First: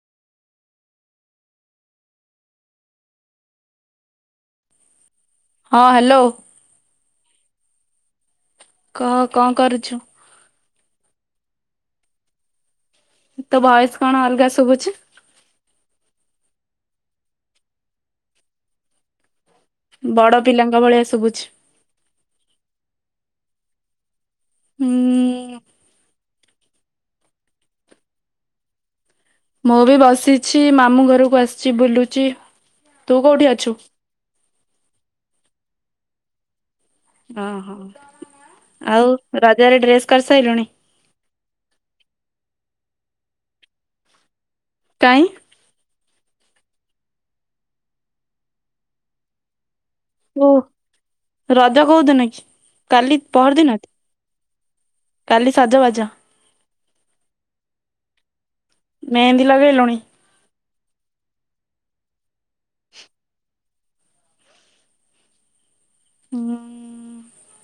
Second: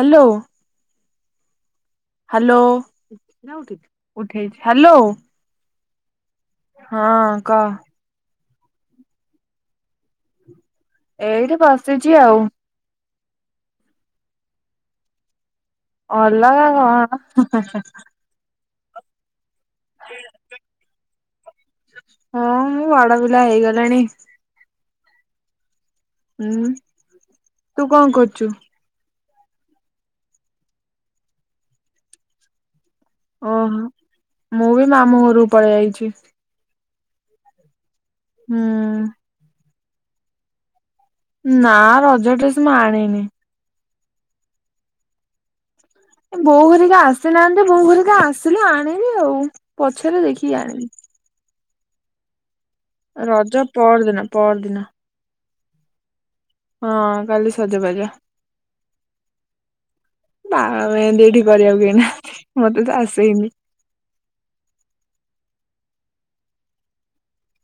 Hello. Hello ଉଠେଇଛି hello. ହଁ hello. ହଁ କହ। କହ କଣ କରୁଛୁ। ଏଇଠି ବସିଛି ଆଉ। ତୋ ଭୟସ କଣ ଅଲଗା ଶୁଭୁଛି? ଅଲଗା କଣ ହେଁ ହେଁ ହେଁ ହେଁ। ବଡ ପିଲାଙ୍କ ଭଳିଆ ସୁବୁଛି। ହଁ ମୁଁ ବଡ ପିଲା ହେଇଗଲିଣି। ହୁଁ ଉଁ। ହୁଁ ତୁ କଣ କରୁଛୁ? ମୁଁ ବି ବସିଛି ମାମୁଁ ଘରକୁ ଆସିଛି ବୁଲୁଛି ତୁ କୋଉଠି ଅଛୁ? ଓହୋ ମୁଁ ବି ମାମୁଁ ଘରକୁ ପଳେଇ ଆଇଛି। ଓହୋ ହୁଁ। ଆଉ ରଜରେ ଡ୍ରେସ୍ କରିସାଇଲୁଣି? ନା ରଜ ଡ୍ରେସ ମୁଁ ଆଣିନି। କାଇଁ। ଏ ବୋଉ ହେରିକା ଆସିନାହାଁନ୍ତି ବୋଉ ହେରିକା ଆସିଲେ ଆଣିବି ଆଉ ପଛରେ ଓ ଦେଖିକି ଆଣିବି। ରଜ କଉଦିନ କି କାଲି, ପହରଦିିନ? ପହର ଦିନ। କାଲି ସଜ ବାଜ। ହଁ କାଲି ସଜବାଜ। ମେହେନ୍ଦି ଲଗେଇ ଲୁଣି? ନା ମେହେନ୍ଦି ଏଠି କରିବାକୁ କେହି ନାହାନ୍ତି ମତେ ତ ଆସେନି। ହୁଁ।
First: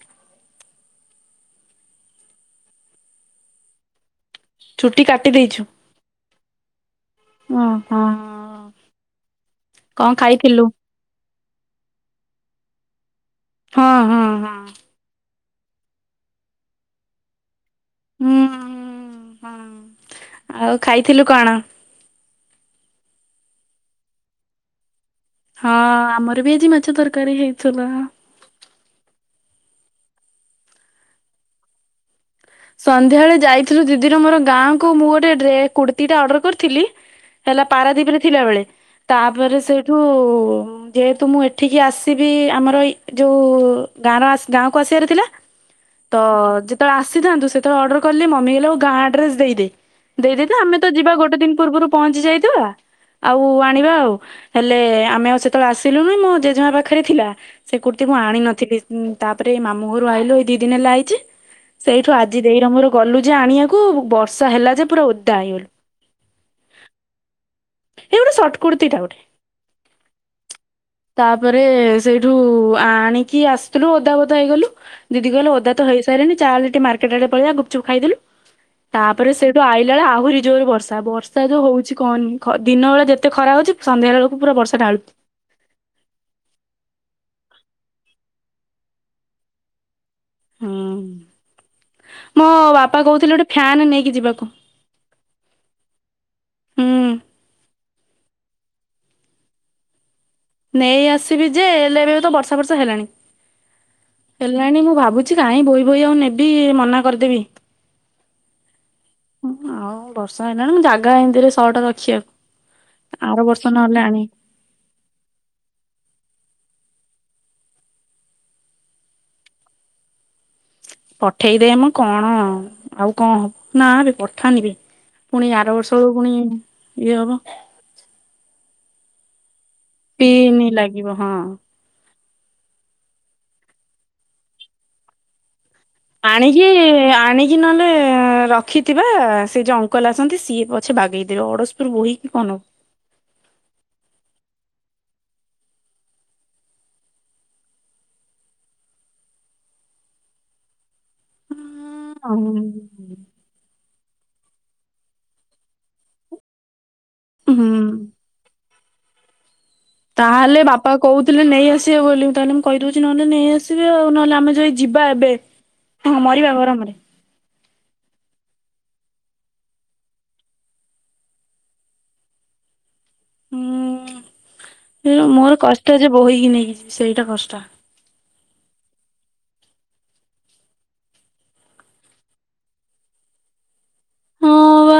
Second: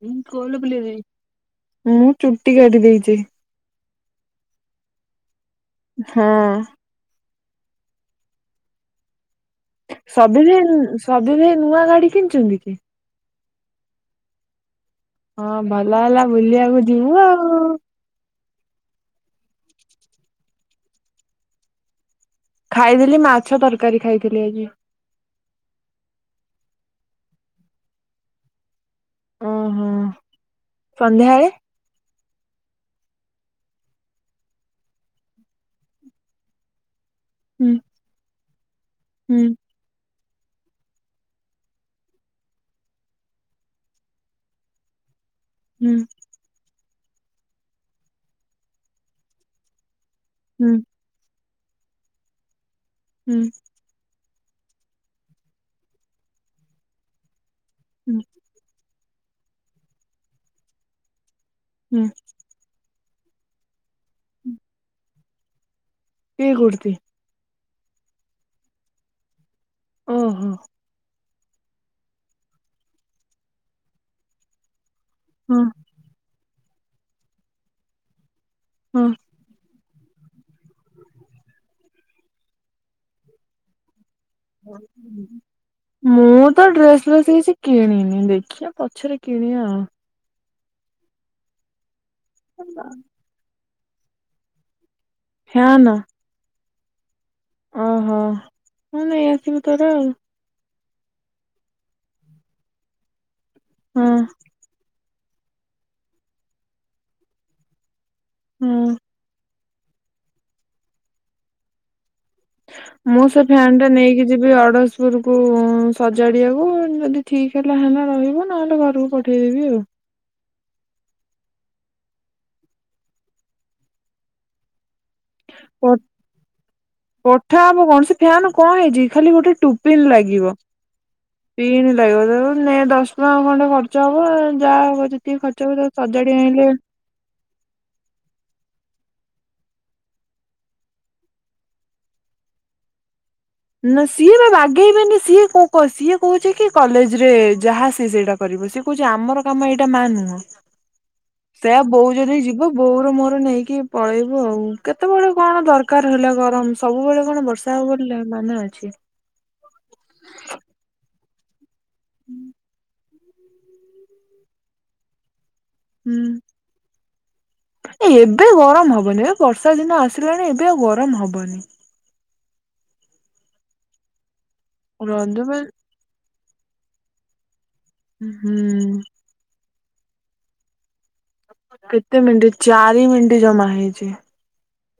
ମୁଁ ଗୋଲ ବୁଲେଇ ଦେଇଛି, ମୁଁ ଚୁଟି କାଟି ଦେଇଛି। ଚୁଟି କାଟି ଦେଇଛୁ? ହଁ। ଓହୋ। କଣ ସଭିନି ଖାଇଥିଲୁ? ସଭିନୀ ନୂଆ ଗାଡି କିଣିଛନ୍ତି କି? ହଁ ହଁ ହଁ। ହଁ ଭଲ ହେଲା ବୁଲିବାକୁ ଯିବୁ ଆଉ। ହୁଁ ହୁଁ। ଆଉ ଖାଇଥିଲୁ କଣ? ଖାଇଥିଲି ମାଛ ତରକାରୀ ଖାଇଥିଲି ଆଜି। ହଁ ଆମର ବି ଆଜି ମାଛ ତରକାରୀ ହେଇଥିଲା। ଓହୋ, ସନ୍ଧ୍ୟାବେଳେ ସନ୍ଧ୍ୟାବେଳେ ଯାଇଥିଲୁ ଦିଦିର ମୋର ଗାଁକୁ ମୁଁ ଗୋଟେ ଡ୍ରେ କୁର୍ତ୍ତିଟା ଅର୍ଡର କରିଥିଲି। ହେଲା ହୁଁ ପାରାଦୀପରେ ଥିଲାବେଳେ ହୁଁ ତାପରେ ସେଇଠୁ ଯେହେତୁ ମୁଁ ଏଠିକି ଆସିବି ଆମର ଏଇ ଯୋଉ ଗାଁର ଗାଁକୁ ଆସିବାର ଥିଲା। ହୁଁ। ହଁ ଯେତେବେଳେ ଆସିଥାନ୍ତୁ ସେତେବେଳେ ଅର୍ଡର କଲି ମମି କହିଲା ହଉ ଗାଁ ଆଡ୍ରେସ ଦେଇଦେ। ଦେଇଦେଇଥା ହୁଁ ଆମେ ତ ଯିବା ଗୋଟେ ଦିନ ପୂର୍ବରୁ ପହଞ୍ଚି ଯାଇଥିବା ଆଉ ହୁଁ ଆଣିବା ଆଉ ହେଲେ ଆମେ ଆଉ ସେତେବେଳେ ଆସିଲୁନି ମୋ ଜେଜେମା ପାଖରେ ଥିଲା। ସେ କୁର୍ତ୍ତି ମୁଁ ଆଣିିନଥିଲି ତାପରେ ଏଇ ମାମୁଁ ଘରୁ ଆଇଲୁ ଏଇ ଦି ଦିନ ହେଲା ଆଇଛି। ହୁଁ ସେଇଠୁ ଆଜି ଦେଇର ମୋର ଗଲୁ ଯେ ଆଣିବାକୁ ବର୍ଷା ହେଲା ଯେ ପୁରା ଓଦା ହେଇଗଲୁ। କି କୁର୍ତ୍ତି? ହେଇ ଗୋଟେ ସର୍ଟ କୁର୍ତୀ ଟା ଗୋଟେ। ଓ ହୋ। ତାପରେ ସେଇଠୁ ଆଣିକି ଆସିଥିଲୁ ଅଧା ଓଦା ହେଇଗଲୁ। ଦିଦି କହିଲା ହଁ ଓଦା ତ ହେଇସାରିଲେଣି ଚାଲେ ଟିକେ ମାର୍କେଟ ଆଡେ ପଳେଇବା ଗୁପଚୁପ ଖାଇଦେଲୁ। ହଁ। ତାପରେ ସେ ସେଠୁ ଆଇଲାବେଳେ ଆହୁରି ଜୋରରେ ବର୍ଷା। ବର୍ଷା ଯୋଉ ହଉଛି କହନି, ଦିନ ବେଳେ ଯେତେ ଖରା ହଉଛି ସନ୍ଧ୍ୟାବେଳକୁ ପୁରା ବର୍ଷା ଢାଳୁଛି। ମୁଁ ତ ଡ୍ରେସ ଫ୍ରେସ୍ କିଛି କିଣିନି, ଦେଖିବା ପଛରେ କିଣିବା ଆଉ। ମୋ ବାପା କହୁଥିଲେ ଗୋଟେ ଫ୍ୟାନ ନେଇକି ଯିବାକୁ। ଫ୍ୟାନ। ହୁଁ ଓହୋ ହଉ ନେଇ ଆସିବୁ ତୋର ଆଉ। ନେଇ ଆସିବି ଯେ ହେଲେ ଏବେ ତ ବର୍ଷା ବର୍ଷା ହେଲାଣି ହଁ। ହେଲାଣି ମୁଁ ଭାବୁଛି କାହିଁ ବୋହି ବୋହି ଆଉ ନେବି ମନା କରିଦେବି। ହୁଁ। ଆଉ ବର୍ଷା ହେଲାଣି ମୁଁ ଜାଗା ଏମିତିରେ ସର୍ଟ ରଖିବାକୁ ମୁଁ ଆର ସେ ବର୍ଷ ଫ୍ୟାନ୍ ଟା ନହେଲେ ଆଣି ନେଇକି ଯିବି ଅର୍ଡର [unintelligible] ସଜାଡ଼ିବାକୁ ଯଦି ଠିକ୍ ହେଲା ହେଲା ରହିବ ନହେଲେ ଘରକୁ ପଠେଇଦେବି ଆଉ। ପଠେଇଦେମ କଣ ଆଉ, ଆଉ କଣ ହବ ନା ରେ ପଠାନି ବେ। ପୁଣି ଆର ଆଉ। ବର୍ଷ ବେଳକୁ ପୁଣି ଇଏ ହବ। ପଠା ହବ କଣ ସେ ଫ୍ୟାନ କଣ ହେଇଛି। ଖାଲି ଗୋଟେ ଟୁପିନ ଲାଗିବ ପିନି ଲାଗିବ ହଁ। ପିନ୍ ଲାଗିବ। ନାଇଁ ଦଶ ଟଙ୍କା ଖଣ୍ଡେ ଖର୍ଚ୍ଚ ହବ ଯାହା ହବ ଯେତିକି ଖର୍ଚ୍ଚ ହବ ସଜାଡି ଆଣିଲେ ଆଣିକି ଆଣିକି କି ନହେଲେ ରଖିଥିବା ସେ ଯୋଉ ଅଙ୍କଲ ଆସନ୍ତି ସିଏ ପଛେ ବାଗେଇଦେବେ। ଅଡଶପୁର ବୋହି କି କଣ ନବ। ନା ସିଏ ବା ବାଗେଇବେନି ସିଏ ସିଏ କହୁଛି କି କଲେଜରେ ଯାହା ସିଏ ସେଇଟା କରିବୁ ସେ କହୁଚି ଆମର କାମ ଏଇଟା ମା ନୁହଁ ସେଇଆ ବୋଉ ଜଦି ଯିବ ବୋଉର ମୋର ନେଇକି ପଳେଇବୁ ଆଉ କେତେବେଳେ କଣ ଦରକାର ହେଲା ଗରମ ସବୁବେଳେ କଣ ହୁଁ ବର୍ଷା ହବ ବୋଲି ମାନେ ଅଛି। ତାହେଲେ ବା ପା କହୁଥିଲେ ନେଇ ଆସିବେ ବୋଲି ତାହେଲେ ମୁଁ କହିଦଉଚି ନହେନେ ନେଇ ଆସିବେ ଆଉ ନହେଲେ ଆମେ ଯାଇ ଯିବା ଏବେ। ହଁ ହୁଁ ମରିବା ଗରମରେ ଏ ଏବେ ଗରମ ହବନି ବା ବର୍ଷା ଦିନ ଆସିଲାଣି ଏବେ ଆଉ ଗରମ ହବନି। ହୁଁ ହେଲେ ରଜ ମୋର ପାଇଁ କଷ୍ଟ ଯେ ବୋହିକି ନେଇକି ଯିବି ସେଇଟା କଷ୍ଟ। ଓହୋ କେତେ ମିନିଟ ଚାରି ମିନିଟ ଜମା ହେଇଚି। ହଁ ବା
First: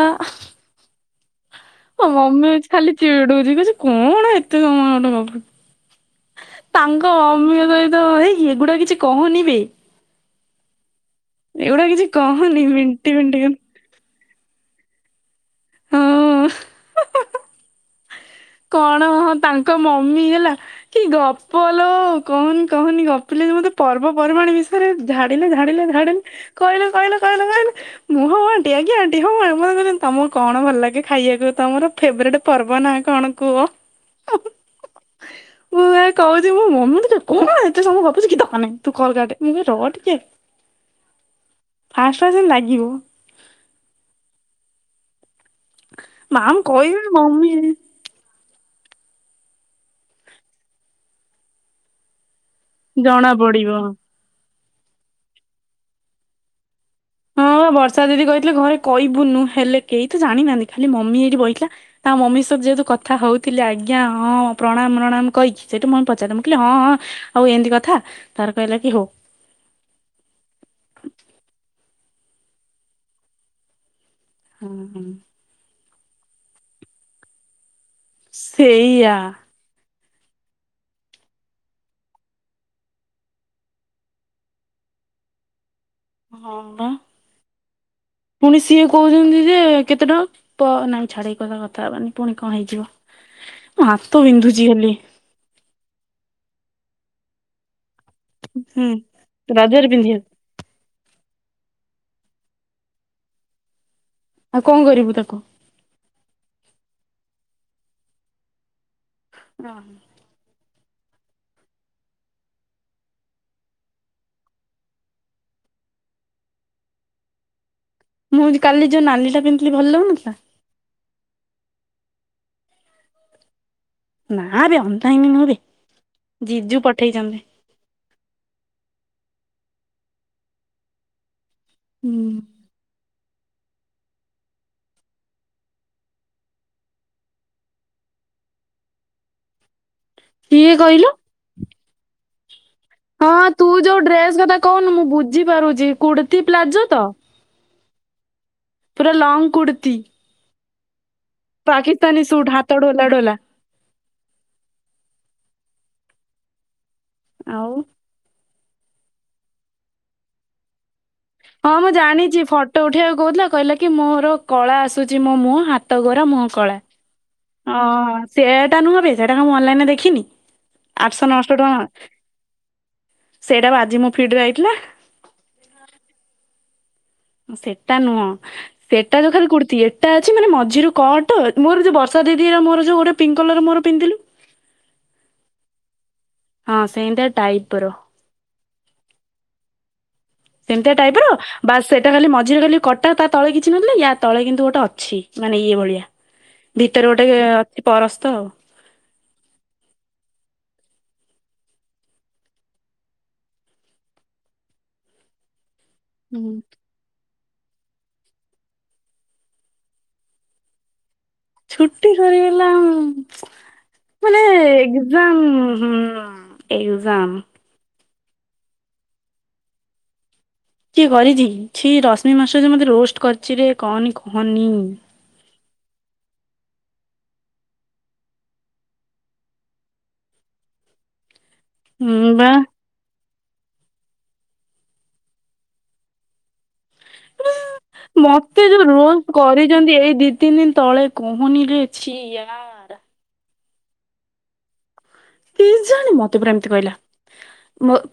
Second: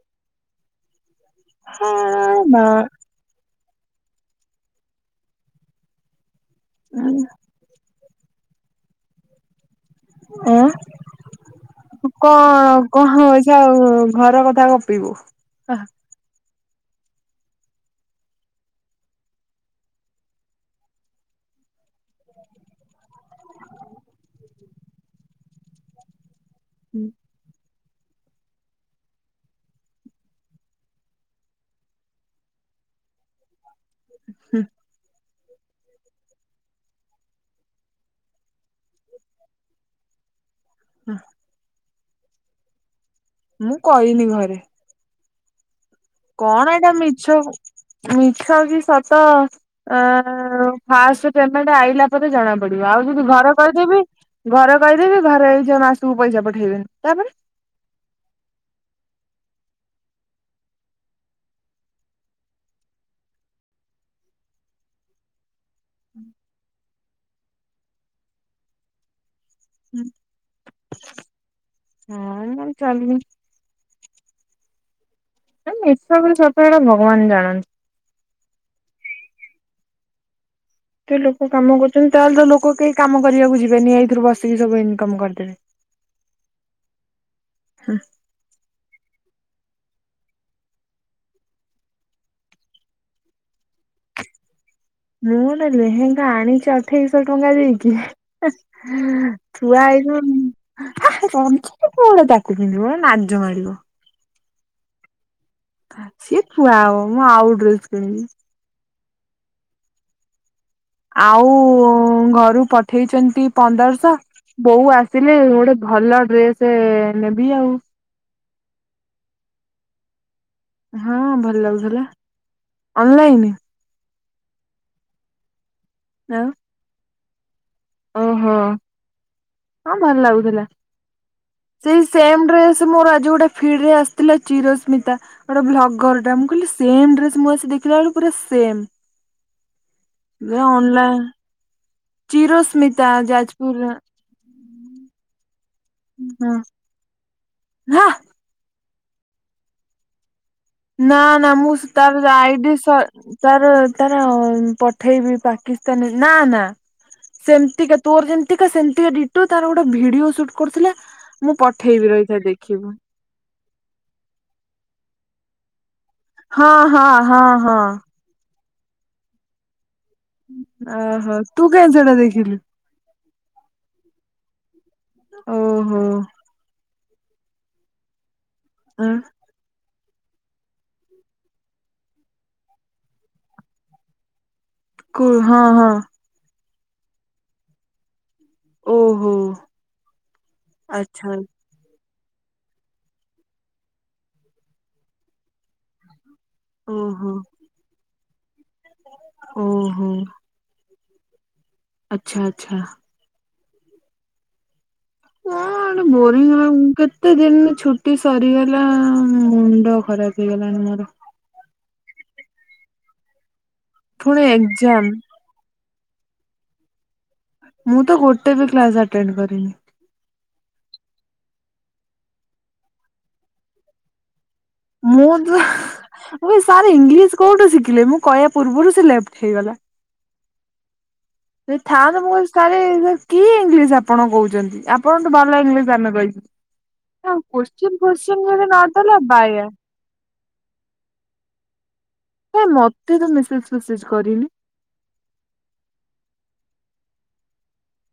ଆ ମୋ ମମି ବା ଚି ଖାଲି ଚିଡୁଚି କହୁଚି କଣ ଏତେ ସମୟ ଗୋଟେ ଗପୁଚୁ ତାଙ୍କ ଅମୀୟ ସହି ତ ହେଇ ଏଗୁଡା କିଛି କହନି ବେ ଆଁ ଏଗୁଡା କିଛି କହନି କଣ କଁ ମିଣ୍ଟି ମିଣ୍ଟି ହେଇଚି ଆଉ ଘର କଥା ଗପିବୁ ଆହା ଓ କଣ ହଁ ତାଙ୍କ ମମି ହେଲା କି ଗପଲୋ କହନି କହନି ଗପିଲେ ଯେ ମତେ ପର୍ବପର୍ବାଣୀ ବିଷୟରେ ଝାଡିଲେ ଝାଣିଲେ ଝାଡିଲେ କହିଲେ କହିଲେ କହିଲେ କହିଲେ ମୁଁ ହଉ ଆଣ୍ଟି ଆଜ୍ଞା ଆଣ୍ଟି ହଉ ମା ମତେ କହୁଚନ୍ତି ତମକୁ କଣ ଭଲ ଲାଗେ? ଖାଇବାକୁ ତମର ଫେବରାଇଟ ପର୍ବ ନା କଣ? କୁହ? ଉ ହୁଁ ମୁଁ ବା କହୁଚି ମୋ ମମି ତ ଚି କଣ ଏତେ ସମୟ ଗପୁଚି କିଛି ଦରକାର ନାହିଁ ତୁ କଲ କାଟେ ମୁଁ କହିଲି ରହ ଟିକେ ହୁଁ ଫାଷ୍ଟ ଫାଷ୍ଟ ସେମିତି ଲାଗିବ ମୁଁ କଇନି ଘରେ ମାମ୍ କଣ ଏଇଟା କହିବେ ମିଛ ମମି କ ମିଛ କି ସତ ଆଁ ଫାଷ୍ଟ ପେମେଣ୍ଟ ଆଇଲା ପରେ ଜଣା ପଡିବ ଆଉ ଯଦି ଜଣା ଘର ପଡିବ। କହିଦେବି ଘର କହିଦେବି ଘରେ ହେଇଯେ ମାସକୁ ପଇସା ପଠେଇବେନି ତାପରେ ହଁ ବା ବର୍ଷା ଦିଦି କହିଥିଲେ ଘରେ କହିବୁନୁ ହେଲେ କେହି ତ ଜାଣିନାହାନ୍ତି ଖାଲି ମମି ଏଇଠି ବଇଥିଲା ତା ମମି ସହ ଯେହେତୁ କଥା ହଉଥିଲେ ଆଜ୍ଞା ହଁ ପ୍ରଣାମ ପ୍ରଣାମ କହିକି ସେଇଠୁ ମୁଁ ପଚାରିଲି ମୁଁ କହିଲି ହଁ ହଁ ଆଉ ଏମିତି କଥା ତାର କହିଲା କି ହଉ। ଉଁ ହଁ ମୁଁ ଚାଲିଲି ହୁଁ ହୁଁ ଏ ମିଛ କଁ ସତ ହେଇଟା ଭଗବାନ ଜାଣନ୍ତି ସେଇଆ ଏତେ ଲୋକ କାମ କରୁଚନ୍ତି ତାହେଲେ ତ ଲୋକ କେହି କାମ କରିବାକୁ ଯିବେନି ଏଇଥିରୁ ବସିକି ସବୁ ଇନକମ କରିଦେବେ। ହଁ ବା ପୁଣି ସିଏ କହୁଛନ୍ତି ଯେ କେତେ ଟଙ୍କା ପ ନାଇଁ ଛାଡେ ଏଇ କଥା କଥା ହେବାନି ପୁଣି କଁ ହେଇଯିବ ମୋ ହାତ ବିନ୍ଧୁଚି ଖାଲି ମୁଁ ଗୋଟେ ଲେହେଙ୍ଗା ଆଣିଚି ଅଠେଇଶହ ଟଙ୍କା ଦେଇକି ଏ ହୁଁ ରଜରେ ଥୁଆହେଇଥିବ ପିନ୍ଧିବାକୁ ହା ଏ ଗଞ୍ଜିକି କଣ ତାକୁ ପିନ୍ଧିବ ଏ ନାଜ ମାଡିବ ଆଉ କଁ କରିବୁ ତାକୁ? ଆଜି ଥୁଆ ହେବ, ମୁଁ ଆଉ ଡ୍ରେସ୍ କିଣିବି। ହଁ। ଆଉ ଘରୁ ପଠେଇଛନ୍ତି ପନ୍ଦରଶହ। ବୋଉ ଆସିଲେ ଗୋଟେ ଭଲ ଡ୍ରେସ ନେବି ଆଉ। ମୁଁ କାଲି ଯୋଉ ନାଲିଟା ପିନ୍ଧିଲି ଭଲ ଲାଗୁନଥିଲା? ହଁ ଭଲ ଲାଗୁଥିଲା ଅନଲାଇନ? ନାବେ ଅନଲାଇନ ନୁହଁ ବେ ଆଉ। ଜିଜୁ ପଠେଇଛନ୍ତି। ଓହୋ ହଁ ଭଲ ଲାଗୁଥିଲା। ସେଇ ହୁଁ ସେମ ଡ୍ରେସ ମୋର ଆଜି ଗୋଟେ ଫିଡ ରେ ଆସିଥିଲା ଚିରସ୍ମିତା। ଗୋଟେ ବ୍ଲଗର ଟା ମୁଁ କହିଲି ସେମ ଡ୍ରେସ ମୁଁ ଆସି ଦେଖିଲା ବେଳୁ ପୁରା ସେମ୍। ଏ କିଏ କହିଲୁ ଅନଲାଇନ ଚିରୋ ସ୍ମି? ହଁ ତୁ ଯୋଉ ଡ୍ରେସ କଥା କହୁନୁ ମୁଁ ବୁଝିପାରୁଛି, କୁର୍ତ୍ତିୀ ପ୍ଲାଜୋ ତ? ହଁ। ପୁରା ଲଙ୍ଗ କୁର୍ତ୍ତୀ। ନା ନା ମୁଁ ତାର ସୁଟ ରାଇଡି ହାତ ସ ଢୋଲା ଢୋଲା ତାର ତାର ପଠେଇବି ପାକିସ୍ତାନୀ ନା ନା ଆଉ ସେମିତିକା ତୋର ଯେମିତି ତିକା ସେମିତିକା ଡିଟୋ ତାର ଗୋଟେ ଭିଡିଓ ସୁଟ୍ କରୁଥିଲା ହଁ ମୁଁ ପଠେଇବି ରହିଥା ଜାଣିଛି ଫଟୋ ଦେଖିବୁ। ଉଠେଇବାକୁ କହୁଥିଲା କହିଲା କି ମୋର କଳା ଆସୁଛି ମୋ ମୁହଁ ହାତ ଗୋରା ମୁହଁ ହଁ କଳା। ହଁ ହଁ ହଁ ସେଟା ନୁହଁବେ ସେଇଟା ମୁଁ ଅନଲାଇନରେ ଦେଖିନି। ଆଠଶହ ଓହୋ ନଅଶହ ତୁ ଟଙ୍କା କେମିତି ସେଟା ଦେଖିଲୁ? ସେଇଟା ବା ଆଜି ମୁଁ ଫିଡିରେ ଆଇଥିଲା। ଓହୋ। ସେଟା ନୁହଁ ଆଁ ସେଟା ଯୋଉ ଖାଲି କୁର୍ତ୍ତୀ ଏଟା ଅଛି ମାନ ମଝିରୁ କଟ ମୋର ଯୋଉ ବର୍ଷା ଦି ମୋର ଯୋଉ ଗୋଟେ ପିଙ୍କ କଲର ମୋର ପିନ୍ଧିଥିଲୁ କୁ ହଁ ହଁ। ହଁ ସେଇମିତି ଟାଇପ୍ ର। ଓହୋ। ସେମିତିଆ ଟାଇପ ର ଆଚ୍ଛା। ବାସ୍ ସେଇଟା ଖାଲି ମଝିରେ ଖାଲି କଟା ତା ତଳେ କିଛି ନଥିଲା ୟା ତଳେ କିନ୍ତୁ ଗୋଟେ ଅଛି ମାନେ ଇଏ ଭଳିଆ। ଭିତରେ ଗୋଟେ ଓହୋ ଅଛି ପରସ୍ତ ତ। ଓ ହୋ। ଆଚ୍ଛା ଆଚ୍ଛା। କଣ ବୋରିଂ ହୁଁ। ଲାଗୁଛି କେତେ କେତେ ଦିନି ଛୁଟି ସରିଗଲା ମୁଣ୍ଡ ଖରାପ ହେଇଗଲାଣି ମୋର। ଛୁଟି ସରିଗଲା ଉଁ ମାନେ ପୁଣି ଏକ୍ଜାମ [unintelligible] ହୁଁ ଏକ୍ଜାମ। ମୁଁ ତ ଗୋଟେ ବି କ୍ଲାସ ଆଣ୍ଟେଣ୍ଡ କରିନି। କିଏ କରିଛି ଛି ରଶ୍ମି ମାଷ୍ଟର ଯେ ମତେ ରୋଷ୍ଟ କରିଛି ରେ କହନି କହନି। ମୁଁ ତ ସାର୍ ଇଂଲିଶ କୋଉଠୁ ଶିଖିଲେ ମୁଁ କହିବା ପୂର୍ବରୁ ସେ ଲେପ୍ଟ ହେଇଗଲା। ଯଦି ଥାନ୍ତା ହୁଁ ମୁଁ ବା କହିବି ସାର୍ କି ଇଂଲିଶ ଆପଣ କହୁଛନ୍ତି ଆପଣଠୁ ଭଲ ଇଂଲିଶ ଆମେ କହିବୁ। ତାଙ୍କ କୋଶ୍ଚିନ୍ ଫୋଶ୍ଚିନ୍ ମତେ ଯଦି ଯୋଉ ନଦେଲା ରୋଲ୍ ବାୟା। ଏଇ ଦି କରିଚନ୍ତି ଦିନ ଦି ତିନି ଦିନି ତଳେ କୁହନିରେ ଛିଏଁ କାଇଁ ମତେ ତ ମେସେଜ ଫେସେଜ କରିନି। କେଜାଣି ମତେ ପରା ଏମିତି କହିଲା।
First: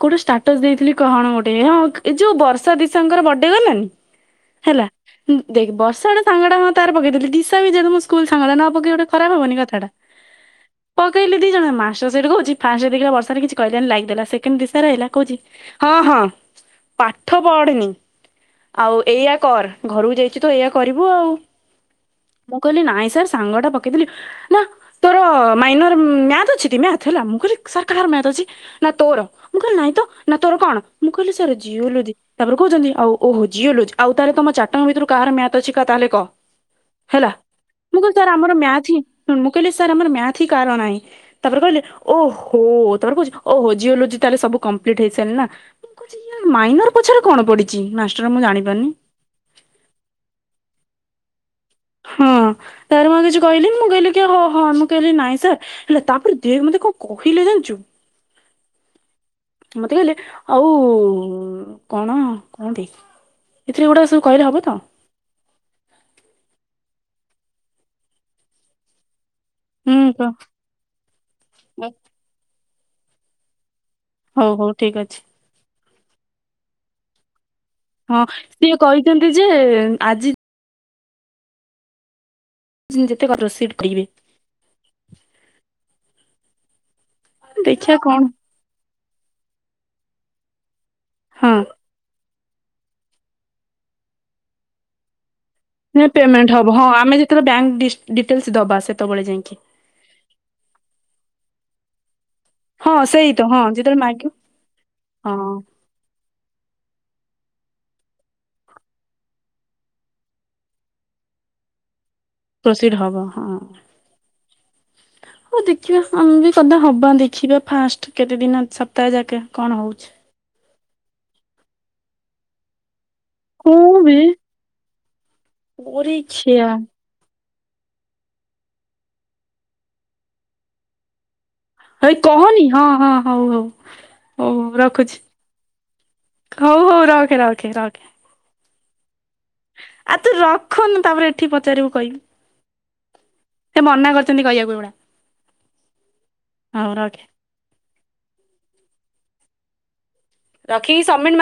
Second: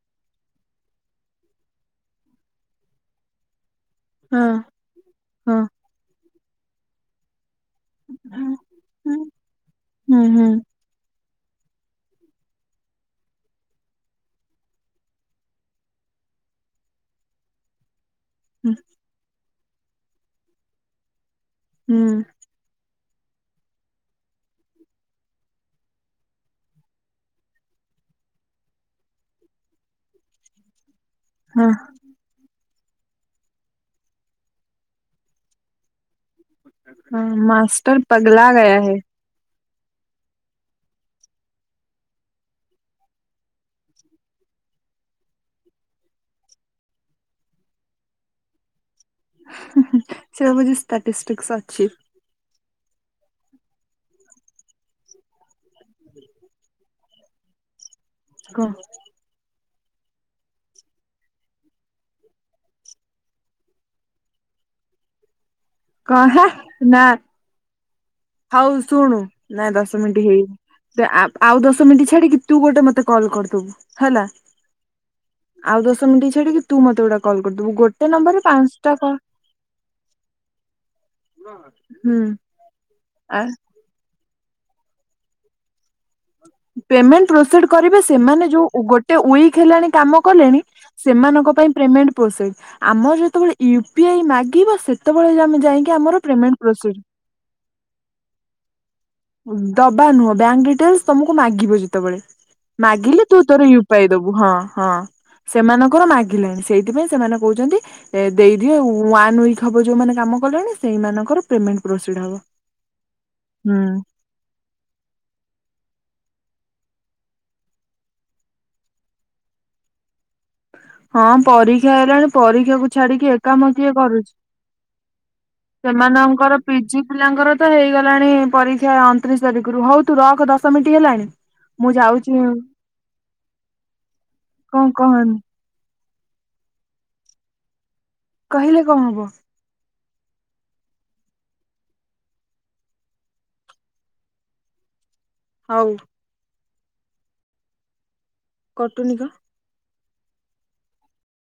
କୋଉଠି ଷ୍ଟାଟସ ଦେଇଥିଲି କଣ ଗୋଟେ ହଁ ଏ ଯୋଉ ବର୍ଷା ଦିଶାଙ୍କର ବର୍ଡେ ଗଲାଣି? ହଁ ହେଲା ହଁ ଦେଖ ବର୍ଷାଟା ସାଙ୍ଗଡା ହଁ ତାର ପକେଇଦଥିଲି ଦିସା ଦିଶା ଜେଣୁ ମୋ ସ୍କୁଲ ସାଙ୍ଗ ଟା ହୁଁ ନ ପକେଇ ଗୋଟେ ହୁଁ। ଖରାପ ହବନି କଥାଟା ପକେଇଲି ଦି ଜଣ ମା ସେଠୁ କହୁଛି ଫାଷ୍ଟ ଦେଖିଲା ବର୍ଷାର କିଛି କହିଲାନି ଲାଇକ୍ ଦେଲା। ସେକେଣ୍ଡ ଦିଶା ଆଇଲା କହୁଛି ହଁ ହଁ ପାଠ ପଢନି ହୁଁ ଆଉ ଏଇଆ କର ଘରକୁ ଯାଇଛୁ ତ ଏଇଆ କରିବୁ ଆଉ। ହୁଁ। ମୁଁ କହିଲି ନାଇଁ ସାର୍ ସାଙ୍ଗଟା ପକେଇଥିଲି ନା ତୋର ମାଇନର ମ୍ୟାଥ ଅଛି ଟି ମ୍ୟାଥ। ଥିଲା ମୁଁ କହିଲି ସାର୍ କାହାର ମ୍ୟାଥ ଅଛି ନା ତୋର ମୁଁ କହିଲି ନାଇଁ ତ ନା ତୋର କଣ? ମୁଁ କହିଲି ସାର୍ ହଁ ଜିଓଲଜି। ତାପରେ କହୁଛନ୍ତି ଆଉ ଓହୋ ଜିଅଲୋଜି ଆଉ ତାହେଲେ ତମ ଚାରିଟଙ୍କ ଭିତରୁ କାହାର ମ୍ୟାଥ ଅଛି କା ତାହେଲେ କହ? ହଁ ହେଲା ମାଷ୍ଟର ମୁଁ କହିଲି ସାର ପଗଲା ଆମର ଗୟା ମ୍ୟାଥ ହେ। ହିଁ ମୁଁ କହିଲି ସାର୍ ଆମର ମ୍ୟାଥହିଁ କାହାର ନାହିଁ। ତାପରେ କହିଲେ ଓହୋ ତାପରେ କହୁଛି ଓହୋ ଜିଓଲୋଜି ତାହେଲେ ସବୁ କମ୍ପ୍ଲିଟ ହେଇସାରିଲ ନା। ମୁଁ କହିଲି ମାଇନର ପଛରେ କଣ ପଡିଛି ମାର୍ଷ୍ଟର ମୁଁ ଜାଣି ପାରୁନି। ହୁଁ ହୁଁ ସେ ଭାବୁଛି ଷ୍ଟାଟିଷ୍ଟିକସ ଅଛି। ହଁ ତାପରେ ମୁଁ ଆଉ କିଛି କହିଲି ମୁଁ କହଲି କି ହ ହଁ ମୁଁ କହଲି ନାଁଇ ସାର୍ ହେଲା ତାପରେ ଦେ ମୋତେ କଣ କହିଲେ ଜାଣିଛୁ? କଣ? ମତେ କହିଲେ ଆଉ କଣ କଣନ୍ତି ଏଥିରେ ଏଗୁଡ଼ା ସବୁ କହିଲେ ହବ ତ। କଣ ନା ହଉ ଶୁଣୁ। ନାଇଁ ଦଶ ହୁଁ ମିନିଟ୍ ତ ହେଇନି ସେ ଆଉ ଦଶ ମିନିଟ୍ ଛାଡିକି ତୁ ଗୋଟେ ମତେ କଲ୍ କରିଦବୁ। ହେଲା। ହଉ ହଉ ଠିକ ଅଛି। ଆଉ ଦଶ ମିନିଟ ଛାଡିକି ତୁ ମତେ ଗଟା କଲ କରିଦେବୁ ଗୋ ହଁ ସିଏ କହିଛନ୍ତି ଯେ ଆଜି ହୁଁ। ଯେତେ କ ଆ ରୋସିପ୍ଟ ପିବେ। ପେମେଣ୍ଟ ପ୍ରୋସିଡ ଦେଖିବା କରିବେ କଣ ସେମାନେ ଯୋଉ ଗୋଟେ ୱିକ ହେଲାଣି କାମ କଲେଣି। ସେମାନଙ୍କ ହଁ ପାଇଁ ପେମେଣ୍ଟ ପୋସେ ଆମର ଯେତେବେଳେ ୟୁ ପି ଆଇ ମାଗିବ ସେ ସେତେବେଳେ ଆମେ ଯାଇକି ଆମର ପେମେଣ୍ଟ ହବ ହଁ ପ୍ରୋସିର। ଆମେ ଯେତେବେଳେ ବ୍ୟାଙ୍କ ଡିଟେଲ୍ସ ଦବା ସେତେବେଳେ ଯାଇକି। ଦବା ନୁହଁ ବ୍ୟାଙ୍କ ଡିଟେଲସ ତମକୁ ମାଗିବ ଯେତେବେଳେ। ହଁ ମାଗିଲେ ସେଇ ତୁ ତ ହଁ ତୋର ୟୁ ଯେତେବେଳେ ପାଇ ମାଗିବ ଦବୁ ହଁ ହଁ ହଁ ସେମାନଙ୍କର ମାଗିଲାଣି ସେଇଥିପାଇଁ ସେମାନେ କହୁଛନ୍ତି ଦେଇଦିଅ ୱାନ ୱିକ୍ ହବ ଯୋଉମାନେ କାମ କଲେଣି ସେଇମାନଙ୍କର ପେମେଣ୍ଟ ପ୍ରୋସିଡ ହବ। ପ୍ରସିଡ ହବ ହଁ। ହୁଁ [unintelligible] ହଉ ଦେଖିବା ଆମେ ବି କଦା ହବା ଦେଖିବା ଫାଷ୍ଟ କେତେ ଦିନ ସପ୍ତାହ ଯାକେ କଣ ହଉଛି। ହଁ ପରୀକ୍ଷା ଆଇଲାଣି ପରୀକ୍ଷାକୁ ଛାଡିକି ଏକାମ କିଏ ମୁଁ ବି କରୁଛି। ସେମାନଙ୍କର ପରୀକ୍ଷା ପିଜି ପିଲାଙ୍କର ତ ହେଇଗଲାଣି ପରୀକ୍ଷା ଅଣତିରିଶ ତାରିଖରୁ ହଉ ତୁ ରକ ଦଶମିଟି ହେଲାଣି। ମୁଁ ହେଇ ଯାଉଛି କହନି ହଁ ହଁ ହଉ ହଉ ହଉ କଣ ରଖୁଛି କହନି ହଉ ହଉ ରଖେ ରଖେ ରଖେ। କହିଲେ କଣ ହବ। ଆ ତୁ ରଖୁନୁ ତାପରେ ଏଠି ପଚାରିବୁ କହିବୁ। ସେ ମନା କରିଛନ୍ତି କହିବାକୁ ଏଗୁଡ଼ା। ହଉ। ହୁଁ ରଖେ। କଟୁନି କଁ। ରଖିକି ସବମିଟ ମା